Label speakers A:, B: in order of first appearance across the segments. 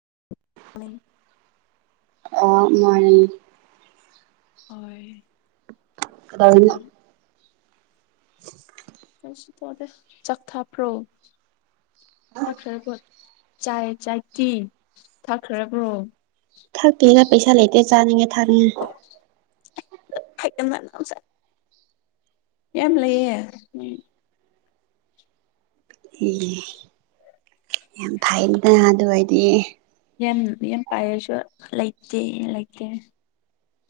A: [inaudible]
B: ꯑꯣ ꯃꯥꯅꯤ
A: ꯍꯣꯏ ꯑꯗꯨ
B: ꯀꯩꯗꯧꯔꯤꯅꯣ [inaudible]
A: ꯀꯩꯁꯨ ꯇꯧꯗꯦ ꯆꯥꯛ ꯊꯥꯛꯄ꯭ꯔꯣ ꯊꯥꯛꯈ꯭ꯔꯦ ꯍꯣꯏ ꯆꯥꯏ ꯆꯥꯏꯇꯤ ꯊꯛꯈ꯭ꯔꯕ꯭ꯔꯣ
B: ꯊꯛꯇꯦꯗ ꯄꯩꯁꯥ ꯂꯩꯇꯦ ꯆꯥꯅꯤꯡꯉꯦ ꯊꯥꯅꯤꯡꯉꯦ
A: [inaudible] ꯌꯥꯝ ꯂꯩꯌꯦ ꯎꯝ
B: ꯑꯦ ꯌꯥꯝ ꯐꯩꯗ ꯑꯗꯨ ꯑꯣꯏꯗꯤ
A: ꯌꯥꯝ ꯌꯥꯝ ꯄꯥꯏꯔꯁꯨ ꯂꯩꯇꯦ ꯂꯩꯇꯦ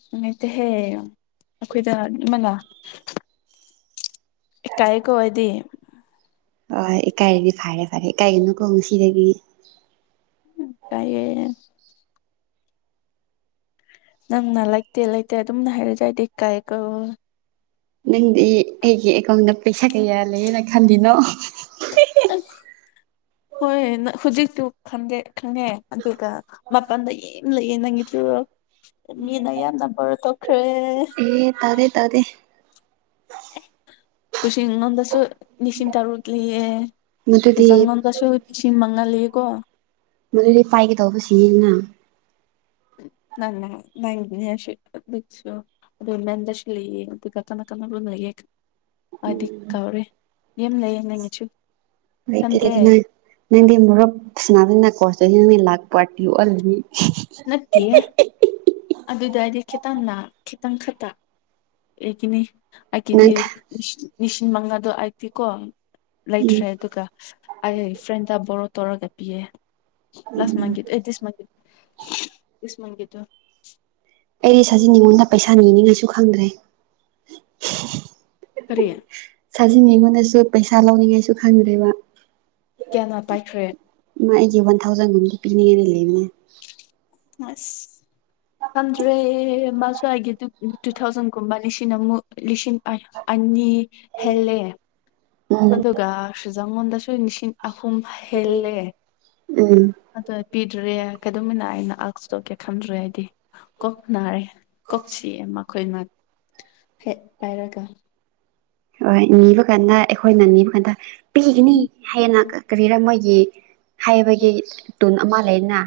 A: ꯅꯨꯡꯉꯥꯏꯇꯦꯍꯦ ꯑꯈꯣꯏꯗ ꯑꯗꯨꯃꯥꯏꯅ ꯏꯀꯥꯏꯌꯦꯀꯣ ꯑꯩꯗꯤ
B: ꯑꯥ ꯍꯣꯏ ꯏꯀꯥꯏꯔꯗꯤ ꯐꯔꯦ ꯐꯔꯦ ꯏꯀꯥꯏꯒꯅꯨꯀꯣ ꯉꯥꯁꯤꯗꯒꯤ
A: ꯏꯀꯥꯏꯌꯦ ꯅꯪꯅ ꯂꯩꯇꯦ ꯂꯩꯇꯦ ꯗꯨꯝꯅ ꯍꯥꯏꯔꯖꯨ ꯑꯩꯗꯤ ꯏꯀꯥꯏꯌꯦ ꯀꯣ
B: ꯅꯪꯗꯤ ꯑꯩꯒꯤ ꯑꯦꯀꯥꯎꯟꯗ ꯄꯩꯁꯥ ꯀꯌꯥ ꯂꯩꯌꯦꯅ ꯈꯜꯂꯤꯅꯣ ꯍꯣꯍꯣꯍꯣ
A: [unintelligible] ꯍꯣꯏ ꯍꯨꯖꯤꯛꯇꯨ ꯈꯪꯗꯦ ꯈꯪꯉꯦ ꯑꯗꯨꯒ ꯃꯄꯥꯟꯗ ꯌꯦꯡ ꯂꯩꯌꯦ ꯅꯪꯒꯤꯁꯨ ꯃꯤꯅ ꯌꯥꯝꯅ ꯕꯣꯔ ꯇꯧꯈ꯭ꯔꯦ
B: ꯑꯦ ꯇꯧꯗꯦ ꯇꯧꯗꯦ
A: ꯑꯦ ꯀꯨꯁꯤꯟ ꯅꯪꯉꯣꯟꯗꯁꯨ ꯅꯤꯁꯤꯝ ꯇꯔꯨꯛꯀꯤꯌꯦ
B: ꯃꯗꯨꯗꯤ
A: ꯑꯦꯖꯥꯡ ꯅꯪꯉꯣꯟꯗꯁꯨ ꯂꯤꯁꯤꯡ ꯃꯉꯥ ꯂꯩꯌꯦꯀꯣ
B: ꯃꯗꯨꯗꯤ ꯄꯥꯏꯒꯗꯧꯕꯁꯤꯅꯤꯅ
A: ꯎꯝ ꯅꯪꯅ ꯅꯪꯒꯤꯅꯦꯁꯨ ꯑꯗꯨꯒꯤꯁꯨ ꯑꯗꯨ ꯃꯦꯝꯗꯁꯨ ꯂꯩꯌꯦ ꯑꯗꯨꯒ ꯀꯥꯅ ꯀꯥꯅ ꯔꯣꯝ ꯂꯩꯌꯦ ꯑꯩꯗꯤ ꯀꯥꯎꯔꯦ ꯌꯥꯝ ꯂꯩꯌꯦ ꯅꯪꯒꯤꯁꯨ
B: ꯂꯩꯇꯦ
A: ꯈꯟꯗꯦ
B: ꯂꯩꯇꯦ ꯅꯪ ꯅꯪꯗꯤ ꯃꯣꯔꯣꯛ ꯁꯥꯟꯅꯕꯅꯤꯅ ꯀꯣꯔꯁꯇꯨꯗꯤ ꯅꯪꯅ ꯂꯥꯛꯄꯥꯔꯇꯤ ꯑꯣꯍꯜꯂꯅꯤ
A: ꯅꯠꯇꯤꯌꯦ ꯑꯗꯨꯗꯥꯏꯗꯤ ꯀꯦꯠ ꯇꯅ ꯈꯤꯇꯪ ꯈꯛꯇ ꯑꯩꯒꯤꯅꯦ ꯑꯩꯒꯤꯗꯤ
B: ꯅꯪ
A: ꯂꯤꯁꯤꯡ ꯃꯉꯥꯗꯣ ꯑꯩꯒꯤꯗꯤꯀꯣ
B: ꯎꯝ
A: ꯂꯩꯇ꯭ꯔꯦ ꯑꯗꯨꯒ ꯑꯩ ꯐ꯭ꯔꯦꯟꯗ ꯕꯣꯔꯣ ꯇꯧꯔꯒ ꯄꯤꯌꯦ ꯂꯥꯁ ꯃꯟꯒꯤꯗꯣ ꯑꯩ ꯗꯤꯁ ꯃꯟꯒꯤ ꯍꯝ ꯗꯤꯁ ꯃꯟꯒꯤꯗꯨ
B: ꯑꯩꯗꯤ ꯁꯥꯖꯤ ꯅꯤꯉꯣꯟꯗ ꯄꯩꯁꯥ ꯅꯤꯅꯤꯡꯉꯥꯏꯁꯨ ꯈꯪꯗ꯭ꯔꯦ
A: ꯀꯔꯤ
B: ꯁꯥꯖꯤꯅꯤꯡꯉꯣꯟꯗꯁꯨ ꯄꯩꯁꯥ ꯂꯧꯅꯤꯡꯉꯥꯏꯁꯨ ꯈꯪꯗ꯭ꯔꯦꯕ
A: ꯀꯌꯥꯅ ꯄꯥꯏꯈ꯭ꯔꯦ
B: ꯀꯦ ꯋꯥꯟ ꯊꯥꯎꯖꯟꯒꯨꯝꯕꯗꯤ ꯄꯤꯅꯤꯡꯉꯥꯢ ꯂꯩꯕꯅꯦ
A: ꯑꯁ ꯈꯪꯗ꯭ꯔꯦ ꯃꯥꯁꯨ ꯑꯩꯒꯤ ꯇꯨ ꯇꯨ ꯊꯥꯎꯖꯟꯒꯨꯝꯕ ꯂꯤꯁꯤꯡ ꯑꯃꯨꯛ ꯂꯤꯁꯤꯡ ꯑꯥꯢ ꯑꯥꯢ ꯍꯨꯝꯅꯤ ꯍꯦꯜꯂꯦ
B: ꯎꯝ
A: ꯑꯗꯨꯒ ꯁꯨꯖꯉꯣꯟꯗꯁꯨ ꯂꯤꯁꯤꯡ ꯑꯍꯨꯝ ꯍꯦꯜꯂꯦ
B: ꯎꯝ
A: ꯑꯗꯨ ꯄꯤꯗ꯭ꯔꯦ ꯀꯩꯗꯧꯃꯤꯟꯅ ꯑꯩꯅ ꯑꯛꯁ ꯇꯧꯒꯦ ꯈꯟꯗ꯭ꯔꯦ ꯍꯥꯏꯗꯤ ꯀꯣꯛ ꯅꯥꯔꯦ ꯀꯣꯛ ꯆꯤꯛꯑꯦ ꯃꯈꯣꯏꯅ ꯍꯦꯛ ꯄꯥꯏꯔꯒ
B: ꯍꯣꯏ ꯅꯤꯕ ꯀꯥꯟꯗ ꯑꯩꯈꯣꯏꯅ ꯅꯤꯕ ꯀꯥꯟꯗ ꯄꯤꯒꯅꯤ ꯍꯥꯢꯌꯦꯟꯅ ꯀꯔꯤꯔ ꯃꯣꯏ ꯒꯤ ꯍꯥꯏꯕꯒꯤ ꯇꯨꯟ ꯑꯃ ꯂꯩꯗꯅ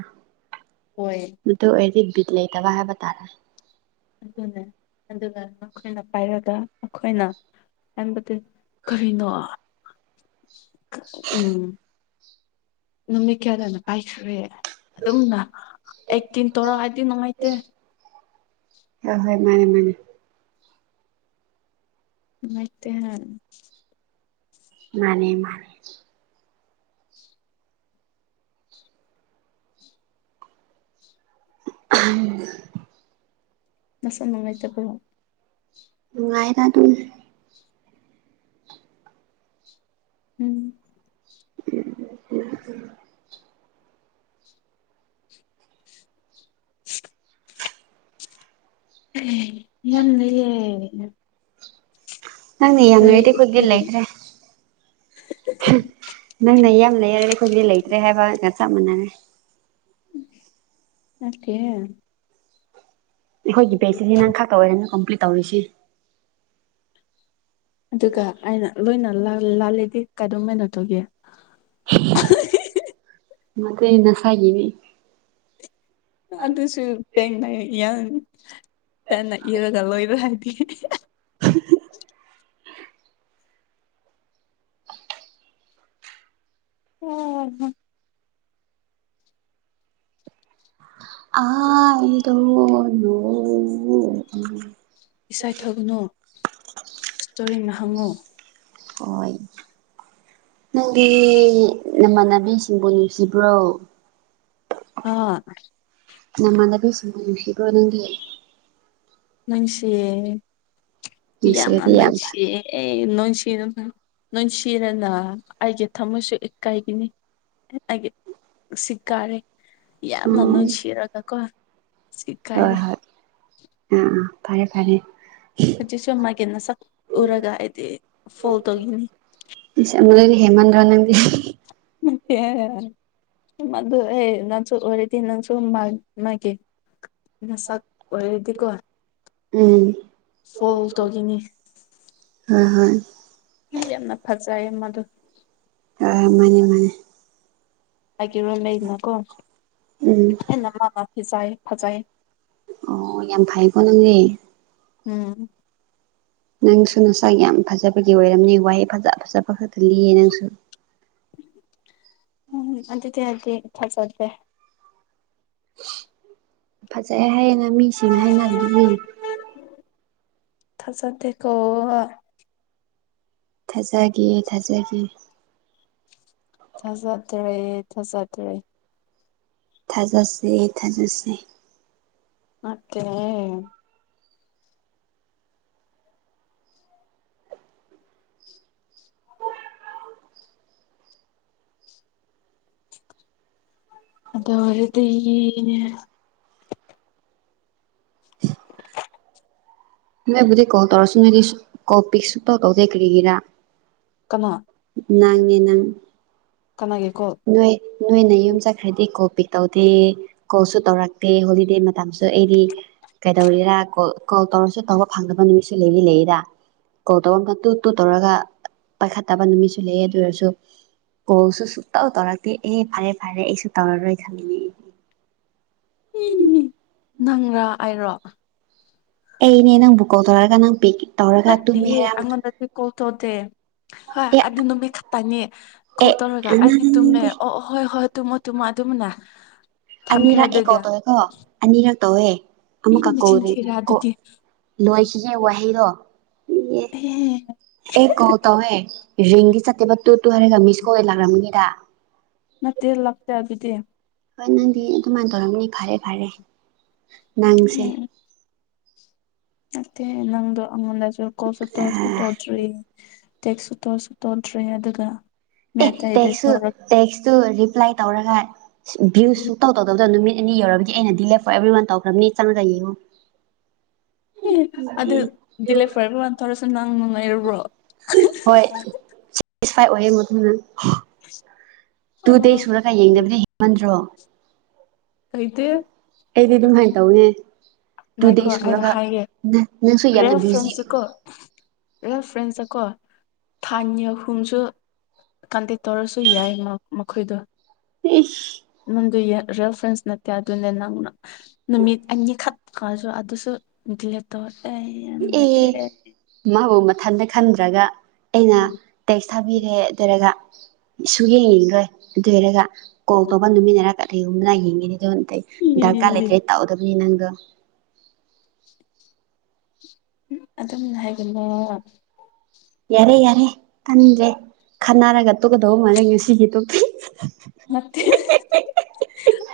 A: ꯍꯣꯏ
B: ꯑꯗꯨ ꯑꯣꯏꯔꯗꯤ ꯕꯤꯠ ꯂꯩꯇꯕ ꯍꯥꯢꯕꯇꯥꯔꯦ
A: ꯑꯗꯨꯅꯦ ꯑꯗꯨꯒ ꯅꯈꯣꯏꯅ ꯄꯥꯏꯔꯒ ꯑꯩꯈꯣꯏꯅ ꯍꯥꯏꯕꯗꯤ ꯀꯔꯤꯅꯣ ꯎꯝ ꯅꯨꯃꯤꯠ ꯀꯌꯥꯗꯅ ꯄꯥꯏꯈꯔꯦ ꯑꯗꯨꯝꯅ ꯑꯦꯛꯇꯤꯡ ꯇꯧꯔꯛꯑꯗꯤ ꯅꯨꯡꯉꯥꯏꯇꯦ
B: ꯍꯣꯢ ꯍꯣꯏ ꯃꯥꯅꯦ ꯃꯥꯅꯦ
A: ꯅꯨꯡꯉꯥꯢꯇꯦꯍꯦ
B: ꯃꯥꯅꯦ ꯃꯥꯅꯦ ꯑꯍꯝ
A: ꯅꯥꯁꯥ ꯅꯨꯡꯉꯥꯢꯇꯕ꯭ꯔꯣ
B: ꯅꯨꯡꯉꯥꯏꯌꯦꯗ ꯑꯗꯨꯨꯝ
A: ꯎꯝ
B: ꯎꯝ ꯎ
A: [inaudible] ꯌꯥꯝ ꯂꯩꯌꯦ
B: ꯅꯪꯅ
A: ꯀꯔꯤ
B: ꯌꯥꯝꯔꯗꯤ
A: ꯏꯒꯤ
B: ꯈꯣꯢꯗꯤ ꯂꯩꯈ꯭ꯔꯦ ꯍꯥ ꯅꯪꯅ ꯌꯥꯝ ꯂꯩꯔꯔꯦ ꯑꯩꯈꯣꯏꯗꯤ ꯂꯩꯇ꯭ꯔꯦ ꯍꯥꯏꯕꯒ ꯆꯞ ꯃꯥꯟꯅꯔꯦ
A: ꯅꯠꯇꯦ
B: ꯑꯩꯈꯣꯏꯒꯤ ꯚꯦꯁ ꯁꯤꯗꯤ ꯅꯪꯈꯥꯛꯇ ꯑꯣꯏꯔꯝꯅꯤ ꯀꯝꯄ꯭ꯂꯤꯠ ꯇꯧꯔꯤꯁꯤ
A: ꯑꯗꯨꯒ ꯑꯩꯅ ꯂꯣꯏꯅ ꯂꯥꯜ ꯂꯥꯂꯦꯗꯤ ꯀꯗꯧ ꯃꯩꯅꯣ ꯇꯨꯒꯤ ꯑꯍꯥꯍꯤꯍꯤ
B: ꯃꯗꯨꯗꯤ ꯅꯁꯥꯒꯤꯅꯦ
A: ꯑꯗꯨꯁꯨꯄꯦꯡꯅ ꯌꯥ [unintelligible] ꯍꯥꯍꯥꯍꯥ ꯎꯝ
B: ꯑꯥꯢ ꯗꯣꯟ ꯅꯣ ꯎ
A: ꯏꯁꯥꯏ ꯊꯥꯒꯅꯣ ꯏꯁꯇꯣꯔꯤꯅ ꯍꯪꯉꯨ
B: ꯍꯣꯏ ꯅꯪꯗꯤ ꯅꯃꯥꯟꯅꯕꯤꯁꯤꯡꯕꯨ ꯅꯨꯡꯁꯤꯕ꯭ꯔꯣ
A: ꯑꯥ
B: ꯅꯃꯥꯟꯅꯕꯤꯁꯤꯡꯕꯨ ꯅꯨꯡꯁꯣꯕ꯭ꯔꯣ ꯅꯪꯗꯤ
A: ꯅꯨꯡꯁꯤꯌꯦ ꯏꯌꯥꯝꯅ
B: ꯅꯨꯡꯁꯤꯔꯗꯤ ꯌꯥꯝ ꯐꯩ
A: ꯅꯨꯡꯁꯤꯌꯦ ꯅꯨꯡꯁꯤ ꯅꯨꯡꯁꯤꯅꯅ ꯑꯩꯒꯤ ꯊꯝꯃꯣꯏꯁꯨ ꯏ ꯀꯥꯏꯒꯤꯅꯤ ꯑꯩꯒꯤ ꯁꯤ ꯀꯥꯔꯦ ꯌꯥꯝꯅ
B: ꯎꯝ
A: ꯅꯨꯡꯁꯤꯔꯒ ꯀꯣ
B: ꯍꯣꯏ
A: ꯁꯤꯀꯥꯏꯔꯦ
B: ꯍꯣꯏ ꯑ ꯐꯔꯦ ꯐꯔꯦ
A: ꯍꯧꯖꯤꯛꯁꯨ ꯃꯥꯒꯤ ꯅꯁꯛ ꯎꯔꯒ ꯍꯥꯏꯗꯤ ꯐꯣꯜ ꯇꯧꯒꯤꯅꯤ
B: ꯍꯦꯃꯟꯗ꯭ꯔꯣ ꯅꯪꯗꯤ
A: ꯃꯗꯨ ꯑꯦ ꯅꯪꯁꯨ ꯑꯣꯔꯗꯤ ꯅꯪꯁꯨ ꯃꯥ ꯃꯥꯒꯤ ꯃꯁꯛ ꯑꯣꯏꯔꯗꯤꯀꯣ
B: ꯎꯝ
A: ꯐꯣꯜ ꯇꯧꯒꯤꯅꯤ
B: ꯍꯣꯏ ꯍꯣꯏ
A: ꯌꯥꯝꯅ ꯐꯖꯩ ꯃꯗꯨ
B: ꯑ ꯃꯅꯦ ꯃꯅꯦ
A: ꯍꯥꯏꯒꯤꯔꯣ ꯂꯩꯗꯅꯀꯣ
B: ꯎꯝ
A: ꯍꯦꯟꯅ ꯃꯥꯅ ꯐꯤ ꯆꯥꯏ ꯐꯖꯩ
B: ꯑꯣ ꯌꯥꯝ ꯐꯩꯌꯦꯀꯣ ꯅꯪꯗꯤ
A: ꯎꯝ
B: ꯅꯪꯁꯨ ꯉꯁꯥꯏ ꯌꯥꯝ ꯐꯖ ꯕꯒꯤ ꯑꯣꯏꯔꯝꯅꯤ ꯋꯥꯍꯩ ꯐꯖ ꯐꯖꯕ ꯈꯛꯇ ꯂꯤꯌꯦ ꯅꯪꯁꯨ
A: ꯎꯝ ꯑꯗꯨꯗꯗꯤ ꯊꯖꯗꯦ
B: ꯐꯖꯩ ꯍꯥꯏꯌꯦꯅ ꯃꯤꯁꯤꯡ ꯍꯥꯏꯅꯕꯗꯨꯗꯤ
A: ꯊꯥꯖꯗꯦꯀꯣ
B: ꯊꯥꯖꯒꯦ ꯊꯥꯖꯒꯦ
A: ꯊꯥꯖꯗꯦ ꯊꯥꯖꯗꯦ
B: ꯊꯥꯖꯁꯦ ꯊꯥꯖꯁꯦ
A: ꯅꯠꯇꯦꯍꯦ ꯑꯗꯣ ꯑꯣꯏꯔꯗꯤ
B: ꯅꯣꯏꯕꯨꯗꯤ ꯀꯧꯜ ꯇꯧꯔꯁꯨ ꯅꯣꯢꯗꯤ ꯀꯧ ꯄꯤꯛ ꯁꯨꯛꯇꯧ ꯇꯧꯗꯦ ꯀ꯭ꯔꯤꯒꯤꯔꯥ
A: ꯀꯅꯥ
B: ꯑꯉꯥꯡꯅꯦ ꯅꯪ
A: ꯀꯅꯥꯒꯤ ꯀꯣꯜ
B: ꯅꯣꯏ ꯅꯣꯏꯅ ꯌꯨꯝ ꯆꯠꯈ꯭ꯔꯗꯤ ꯀꯣꯄꯤ ꯇꯧꯗꯦ ꯀꯣꯜꯁꯨ ꯇꯧꯔꯛꯇꯦ ꯍꯣꯂꯤꯗꯦ ꯃꯇꯝꯁꯨ ꯑꯩꯗꯤ ꯀꯩꯗꯧꯔꯤꯔꯥ ꯀꯣꯜ ꯇꯧꯔꯁꯨ ꯇꯧꯕ ꯐꯪꯗꯕ ꯅꯨꯃꯤꯠꯁꯨ ꯂꯩꯗꯤ ꯂꯩꯌꯦꯗ ꯀꯣꯜ ꯇꯧꯔ ꯇꯨ ꯇꯨ ꯇꯧꯔꯒ ꯄꯥꯏꯈꯠꯇꯕ ꯅꯨꯃꯤꯠꯁꯨ ꯂꯩꯌꯦ ꯑꯗꯨ ꯑꯣꯏꯔꯁꯨ ꯀꯣꯜꯁꯨ ꯁꯨꯛꯇꯧ ꯇꯧꯔꯛꯇꯦ ꯑꯦ ꯐꯔꯦ ꯐꯔꯦ ꯑꯩꯁꯨ ꯇꯧꯔꯔꯣꯏ ꯈꯜꯂꯤꯅꯦ
A: ꯅꯪꯔꯥ ꯑꯩꯔꯣ
B: ꯑꯩꯅꯦ ꯅꯪ ꯕꯨꯀꯣꯜ ꯇꯧꯔꯥꯒ ꯅꯪ ꯄꯦꯀꯤ
A: ꯂꯠꯇꯦꯍꯦ ꯑꯩꯉꯣꯟꯗꯗꯤ ꯀꯣꯜꯊꯣꯛꯇꯦ ꯍꯣꯏ
B: ꯑꯦ
A: ꯑꯗꯨ ꯅꯨꯃꯤꯠ ꯈꯇꯥꯅꯤ
B: ꯑꯦ
A: ꯀꯣꯜ ꯇꯧꯔꯒ ꯑꯩꯗꯤ ꯇꯨꯝꯃꯦ ꯑꯣ ꯍꯣꯏ ꯍꯣꯏ ꯇꯨꯝꯃꯣ ꯇꯨꯝꯃꯣ ꯑꯗꯨꯝꯅ ꯊꯝꯈ꯭ꯔꯦ
B: ꯑꯅꯤꯔꯛ ꯑꯦ ꯀꯣꯜ
A: ꯑꯗꯨꯒ
B: ꯇꯧꯋꯦ ꯀꯣ ꯑꯅꯤꯔꯛ ꯇꯧꯋꯦ
A: ꯑꯩ
B: ꯑꯃꯨꯛꯀ
A: ꯃꯆꯤꯟ
B: ꯀꯣꯜꯔꯤ
A: ꯊꯤꯔꯦ
B: ꯀꯣ
A: ꯑꯗꯨꯗꯤ
B: ꯂꯣꯏꯈꯤꯒꯦ ꯋꯥꯍꯩꯗꯣ
A: ꯑꯦꯍꯦ
B: ꯑꯦ ꯀꯣꯜ ꯇꯧꯋꯦ ꯔꯤꯡꯗꯤ ꯆꯠꯇꯦꯕ ꯇꯨ ꯇꯨ ꯍꯥꯏꯔꯒ ꯃꯤꯁꯀꯣꯜꯗ ꯂꯥꯛꯔꯝꯒꯅꯤꯗ
A: ꯅꯠꯇꯦ ꯂꯥꯛꯇꯦ ꯑꯗꯨꯗꯤ
B: ꯍꯣꯏ ꯅꯪꯗꯤ ꯑꯗꯨꯃꯥꯏꯅ ꯇꯧꯔꯝꯅꯤ ꯐꯔꯦ ꯐꯔꯦ ꯅꯪꯁꯦ
A: ꯎꯝ ꯅꯠꯇꯦ ꯅꯪꯗꯣ ꯑꯩꯉꯣꯟꯗꯁꯨ ꯀꯣꯜꯁꯨ ꯇꯧꯁꯨ ꯇꯧꯗ꯭ꯔꯤ ꯇꯦꯛꯁꯨ ꯇꯣꯠꯁꯨ ꯇꯣꯗ꯭ꯔꯤ ꯑꯗꯨꯒ
B: ꯑꯦ
A: ꯃꯦꯇꯩꯗ
B: ꯇꯦꯛꯁꯁꯨ
A: ꯇꯧꯔꯛ
B: ꯇꯦꯛꯁꯇꯨ ꯔꯤꯄ꯭ꯂꯥꯏ ꯇꯧꯔꯒ ꯚ꯭ꯌꯨ ꯁꯨꯡ ꯇꯧ ꯇꯧꯗꯕꯗꯣ ꯅꯨꯃꯤꯠ ꯑꯦꯅꯤ ꯌꯧꯔꯒꯗꯤ ꯑꯩꯅ ꯗꯤ ꯂꯦ ꯐꯣꯔ ꯑꯦꯕ꯭ꯔꯤ ꯋꯥꯟ ꯇꯧꯈ꯭ꯔꯕꯅꯤ ꯆꯪꯉꯒ ꯌꯦꯡꯉꯨ
A: ꯑꯦ ꯑꯗꯨ ꯗꯤꯂꯦꯞ ꯐꯔꯕ ꯑꯦꯕ꯭ꯔꯤꯋꯥꯟ ꯇꯧꯔꯁꯨ ꯅꯪ ꯅꯨꯡꯉꯥꯏꯔꯨꯕ꯭ꯔꯣ
B: ꯍꯣꯏꯁꯦꯇꯤꯁꯐꯥꯏ ꯑꯣꯏꯌꯦ ꯃꯗꯨꯅ ꯇꯨ
A: ꯑꯣ
B: ꯗꯦꯁꯁꯨꯔ ꯀ ꯌꯦꯡꯗꯕꯅꯦ ꯍꯤꯡꯃꯟꯗ꯭ꯔꯣ
A: ꯂꯩꯇꯦ
B: ꯑꯩꯗꯤ ꯑꯗꯨꯝ ꯍꯥꯏꯅ ꯇꯧꯅꯦ ꯇꯨ
A: ꯉꯥꯏꯈꯣ
B: ꯗꯦꯖ
A: ꯑꯩꯅ
B: ꯁꯨꯔꯒ
A: ꯍꯥꯏꯒꯦ
B: ꯅꯪꯁꯨ ꯌꯥꯝꯅ ꯕꯤꯖꯤ ꯑꯣꯏ
A: ꯐ꯭ꯔꯦꯟꯁꯇ ꯀꯣ ꯊꯥꯅꯤ ꯑꯍꯨꯝꯁꯨ ꯀꯟꯇꯦꯛ ꯇꯧꯔꯁꯨ ꯌꯥꯏ ꯃꯈꯣꯏꯗꯣ
B: ꯏꯁ
A: ꯅꯪꯗꯨ ꯌꯦ ꯔꯦ ꯐ꯭ꯔꯦꯟꯁ ꯅꯠꯇꯦ ꯑꯗꯨ ꯅꯦ ꯅꯪꯅ ꯅꯨꯃꯤꯠ ꯑꯅꯤꯈꯛꯈꯁꯨ ꯑꯗꯨꯁꯨ ꯗꯤꯂꯦꯠ ꯇꯧ ꯑꯩ ꯌꯥꯝ
B: ꯑꯦ
A: ꯅꯨꯡꯉꯥꯏꯇꯦꯍꯦ
B: ꯃꯥꯕꯨ ꯃꯊꯟꯇ ꯈꯟꯗ꯭ꯔꯒ ꯑꯩꯅ ꯇꯦꯛꯁ ꯊꯥꯕꯤꯔꯦ ꯑꯗꯨꯔꯒ ꯁꯨꯛ ꯌꯦꯡꯅꯤꯡ ꯂꯣꯏ ꯑꯗꯨ ꯑꯣꯏꯔꯒ ꯀꯣꯜ ꯇꯧꯕ ꯅꯨꯃꯤꯟꯅꯔꯒ ꯀꯔꯤꯒꯨꯝꯕ ꯂ ꯌꯦꯡꯉꯅꯤꯗ ꯑꯩ ꯗꯔꯀꯥꯔ ꯂꯩꯇ꯭ꯔꯦ ꯇꯥꯎꯗꯕꯅꯤ ꯅꯪ ꯗ
A: ꯑꯗꯨꯝꯅ ꯍꯥꯏꯒꯅꯣ
B: ꯌꯥꯔꯦ ꯌꯥꯔꯦ ꯇꯥꯅꯤꯡꯗ꯭ꯔꯦ ꯈꯟꯅꯔꯒ ꯇꯨꯀꯗꯧꯕ ꯃꯥꯜꯂꯦ ꯉꯁꯤꯒꯤ ꯇꯣꯛꯇꯤ
A: ꯅꯠꯇꯦ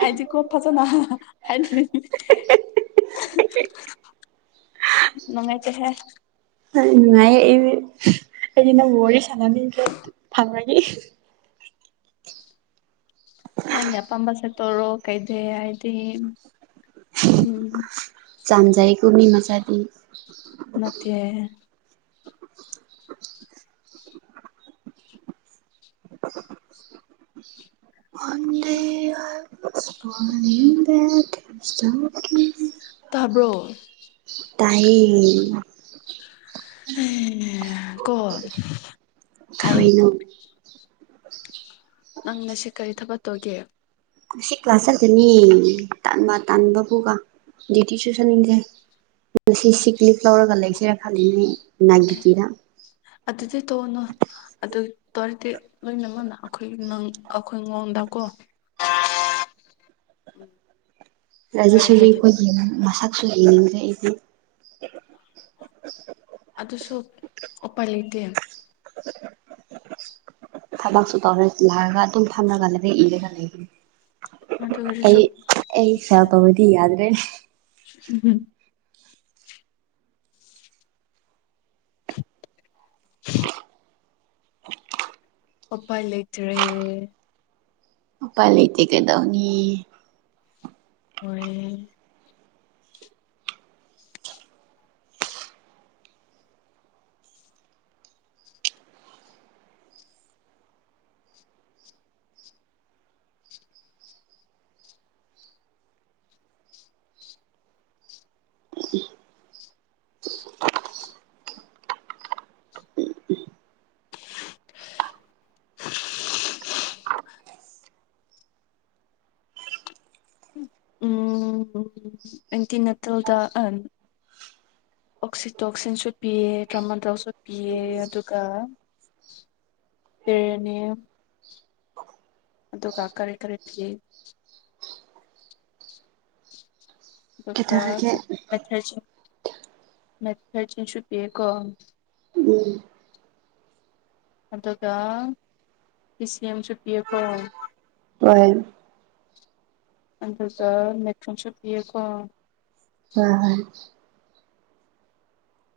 A: ꯑꯖꯤ ꯀꯣ ꯐꯖꯅ ꯍꯥꯏꯗꯤ ꯅꯨꯡꯉꯥꯏꯇꯦꯍꯦ
B: ꯅ ꯅꯨꯡꯉꯥꯏ ꯌꯦ ꯑꯦ ꯃꯦ ꯑꯩꯗꯤ ꯅꯪꯒ ꯋꯥꯔꯤ ꯁꯥꯅꯕꯤꯗ꯭ꯔꯦ ꯐꯕꯒꯤ
A: ꯅꯪꯒꯤ ꯑꯄꯥꯝꯕꯁꯦ ꯇꯧꯔꯣ ꯀꯩꯗꯦ ꯑꯩꯗꯤ
B: ꯆꯥꯟꯖꯥꯏꯒꯨꯝ ꯃꯤꯃꯆꯥꯥꯗꯤ
A: ꯅꯠꯇꯦꯍꯦ
B: [unintelligible] [unintelligible] ꯋꯥꯟꯗꯦ ꯍꯥꯏ ꯋꯥꯟꯅꯤꯡꯗꯦ ꯑꯥꯏ ꯋꯥꯁ ꯖꯣꯀꯤꯡ
A: ꯇꯥꯕ꯭ꯔꯣ
B: ꯇꯥꯏꯌꯦ
A: ꯍꯝ ꯀꯣ
B: ꯀꯔꯤꯅꯣ [unintelligible]
A: ꯅꯪꯅ ꯉꯁꯤ ꯀꯔꯤ ꯊꯕꯛ ꯇꯣꯒꯦ
B: ꯉꯁꯤ ꯀ꯭ꯂꯥꯁ ꯆꯠꯀꯅꯤ ꯇꯥꯟꯅ ꯇꯥꯟꯕꯕꯨꯒ ꯖꯤꯇꯤ ꯁꯨ ꯁꯅꯤꯡꯗꯦ ꯅ ꯁꯤ ꯁꯤ ꯂꯤꯞ ꯂꯧꯔꯒ ꯂꯩꯁꯤꯔꯥ ꯈꯜꯂꯤꯅꯦ ꯅꯥꯏꯒꯤꯇꯤꯔ
A: ꯑꯗꯨꯗꯤ ꯇꯧꯅꯨ ꯑꯗꯨ ꯇꯧꯔꯗꯤ ꯂꯣꯏꯅꯃꯛꯅ ꯑꯩꯈꯣꯏ ꯅꯪ ꯑꯩꯈꯣꯏꯉꯣꯟꯗꯀꯣ [unintelligible] ꯀꯔꯤ
B: ꯔꯥꯖꯦꯁꯣꯔꯤ
A: ꯍꯥꯏꯒꯦ
B: ꯈꯣꯏꯗꯤ ꯃꯁꯛ [unintelligible] ꯑꯩꯗꯤ
A: ꯑꯗꯨꯁꯨ ꯑꯣꯄꯥꯏ ꯂꯩꯇꯦ
B: ꯊꯕꯛꯁꯨ ꯇꯧꯔꯦ ꯂꯥꯛꯑꯒ ꯑꯗꯨꯝ ꯐꯝꯔꯒ ꯂꯩ ꯑꯩ ꯏꯔꯒ ꯂꯩꯒꯅꯤ
A: ꯑꯗꯨ
B: ꯑꯩ
A: ꯑꯣꯏꯔꯁꯨ
B: ꯑꯩ [unintelligible] ꯌꯥꯗ꯭ꯔꯦ
A: ꯎꯝ
B: [unintelligible] [inaudible]
A: ꯎꯄꯥꯏ ꯂꯩꯇ꯭ꯔꯦ
B: ꯎꯄꯥꯏ ꯂꯩꯇꯦ ꯀꯩꯗꯧꯅꯤ
A: ꯍꯣꯏ [unintelligible] [inaudible] ꯎꯝ ꯑꯦꯟꯇꯤ ꯅꯇꯤꯜꯗꯥ ꯑꯟ ꯑꯣꯛꯁꯤꯇꯣꯛꯁꯤꯟꯁꯨ ꯄꯤꯌꯦ ꯗ꯭ꯔꯃꯥꯗꯣꯜꯁꯨ ꯄꯤꯌꯦ ꯑꯗꯨꯒ ꯇꯦꯔꯦ ꯅꯦꯝ ꯑꯗꯨꯒ ꯀꯔꯤ ꯀꯔꯤ ꯐꯤ ꯑꯗꯨꯒ
B: ꯀꯩꯗꯧꯔꯒꯦ
A: [unintelligible] ꯄꯤꯌꯦꯀꯣ
B: ꯎꯝ
A: ꯑꯗꯨꯒ ꯏꯁꯦꯝꯁꯨ ꯄꯤꯌꯦꯀꯣ
B: ꯍꯣꯏ
A: ꯑꯗꯨꯒ [unintelligible] ꯇ꯭ꯔꯣꯟꯁꯨ ꯄꯤꯌꯦꯀꯣ
B: ꯍꯥ ꯍꯣꯏ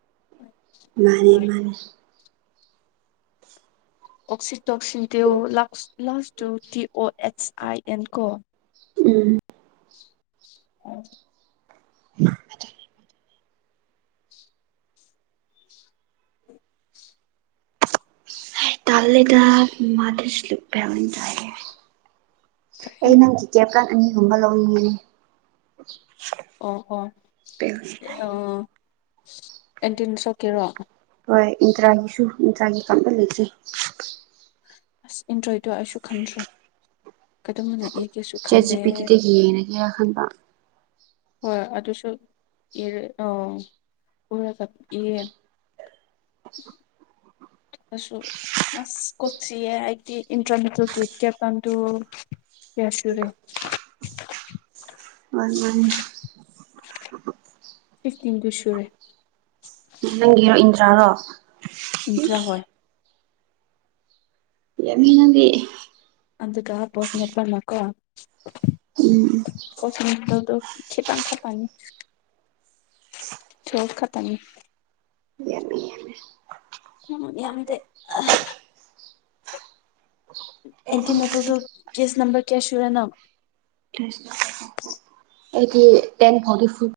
A: [inaudible]
B: ꯃꯥꯅꯦ ꯃꯥꯅꯦ
A: ꯑꯣꯛꯁꯤꯇꯣꯛꯁꯤꯟ ꯇ꯭ꯌꯨ ꯂꯥꯛꯁ plus two T O X I N ꯀꯣ
B: ꯎꯝ
A: [inaudible]
B: [inaudible] ꯇꯜꯂꯤꯗ [unintelligible] ꯑꯩ ꯅꯪꯒꯤ ꯇꯤꯇꯦꯞ ꯀꯥꯠ ꯑꯅꯤꯒꯨꯝꯕ ꯂꯧꯅꯤꯡꯉꯤꯅꯦ
A: ꯑꯣ ꯑꯣ ꯑꯣ ꯑꯦꯟꯇꯤꯟ ꯁꯣꯛꯀꯤꯔꯣ
B: ꯍꯣꯏ ꯏꯟꯇ꯭ꯔꯥꯒꯤꯁꯨ ꯏꯟꯇ꯭ꯔꯥꯒꯤ ꯀꯝꯇ ꯂꯩꯇꯦ
A: ꯑꯁ ꯏꯟꯇ꯭ꯔꯣꯏꯗꯣ ꯑꯩꯁꯨ ꯈꯪꯗ꯭ꯔꯦ [unintelligible]
B: ꯆꯦꯠ ꯖꯤ
A: ꯈꯪꯗꯦ
B: ꯄꯤ ꯇꯤꯗ ꯌꯦꯡꯉꯒꯦ ꯈꯟꯕ
A: ꯍꯣꯏ ꯑꯗꯨꯁꯨ ꯏꯔꯦ ꯑꯥ ꯄꯨꯔꯒ ꯏꯌꯦ
B: [inaudible]
A: ꯑꯁꯨ ꯑꯁ ꯀꯣꯛ ꯆꯤꯛꯑꯦ [unintelligible] ꯀꯌꯥ ꯁꯨꯔꯦ
B: ꯃꯥꯅꯦ ꯃꯥꯅꯦ
A: ꯏꯁ ꯇꯤꯟꯗꯨ ꯁꯨꯔꯦ
B: ꯅꯪꯒꯤꯔꯣ ꯏꯟꯗ꯭ꯔꯥꯔꯣ
A: ꯏꯟꯇ꯭ꯔꯥ ꯍꯣꯏ
B: [unintelligible] ꯅꯪꯗꯤ
A: ꯑꯗꯨꯗ ꯄꯣꯁ [unintelligible]
B: ꯎꯝ
A: [unintelligible] ꯈꯤꯇꯪ ꯈꯛꯇꯅꯦ ꯇꯋꯦꯜꯚ ꯈꯛꯇꯅꯤ
B: ꯌꯥꯝꯃꯦ ꯌꯥꯝꯃꯦ
A: ꯌꯥꯝ ꯌꯥꯝꯗꯦ ꯑꯥ ꯑꯦꯟꯇꯤ ꯅꯇꯜꯗꯣ ꯀꯦꯁ ꯅꯝꯕꯔ ꯀꯌꯥ ꯁꯨꯔꯦ ꯅꯪ
B: ꯑꯩꯗꯤ ꯇꯦꯟ ꯐꯥꯎꯗꯤ ꯐꯨ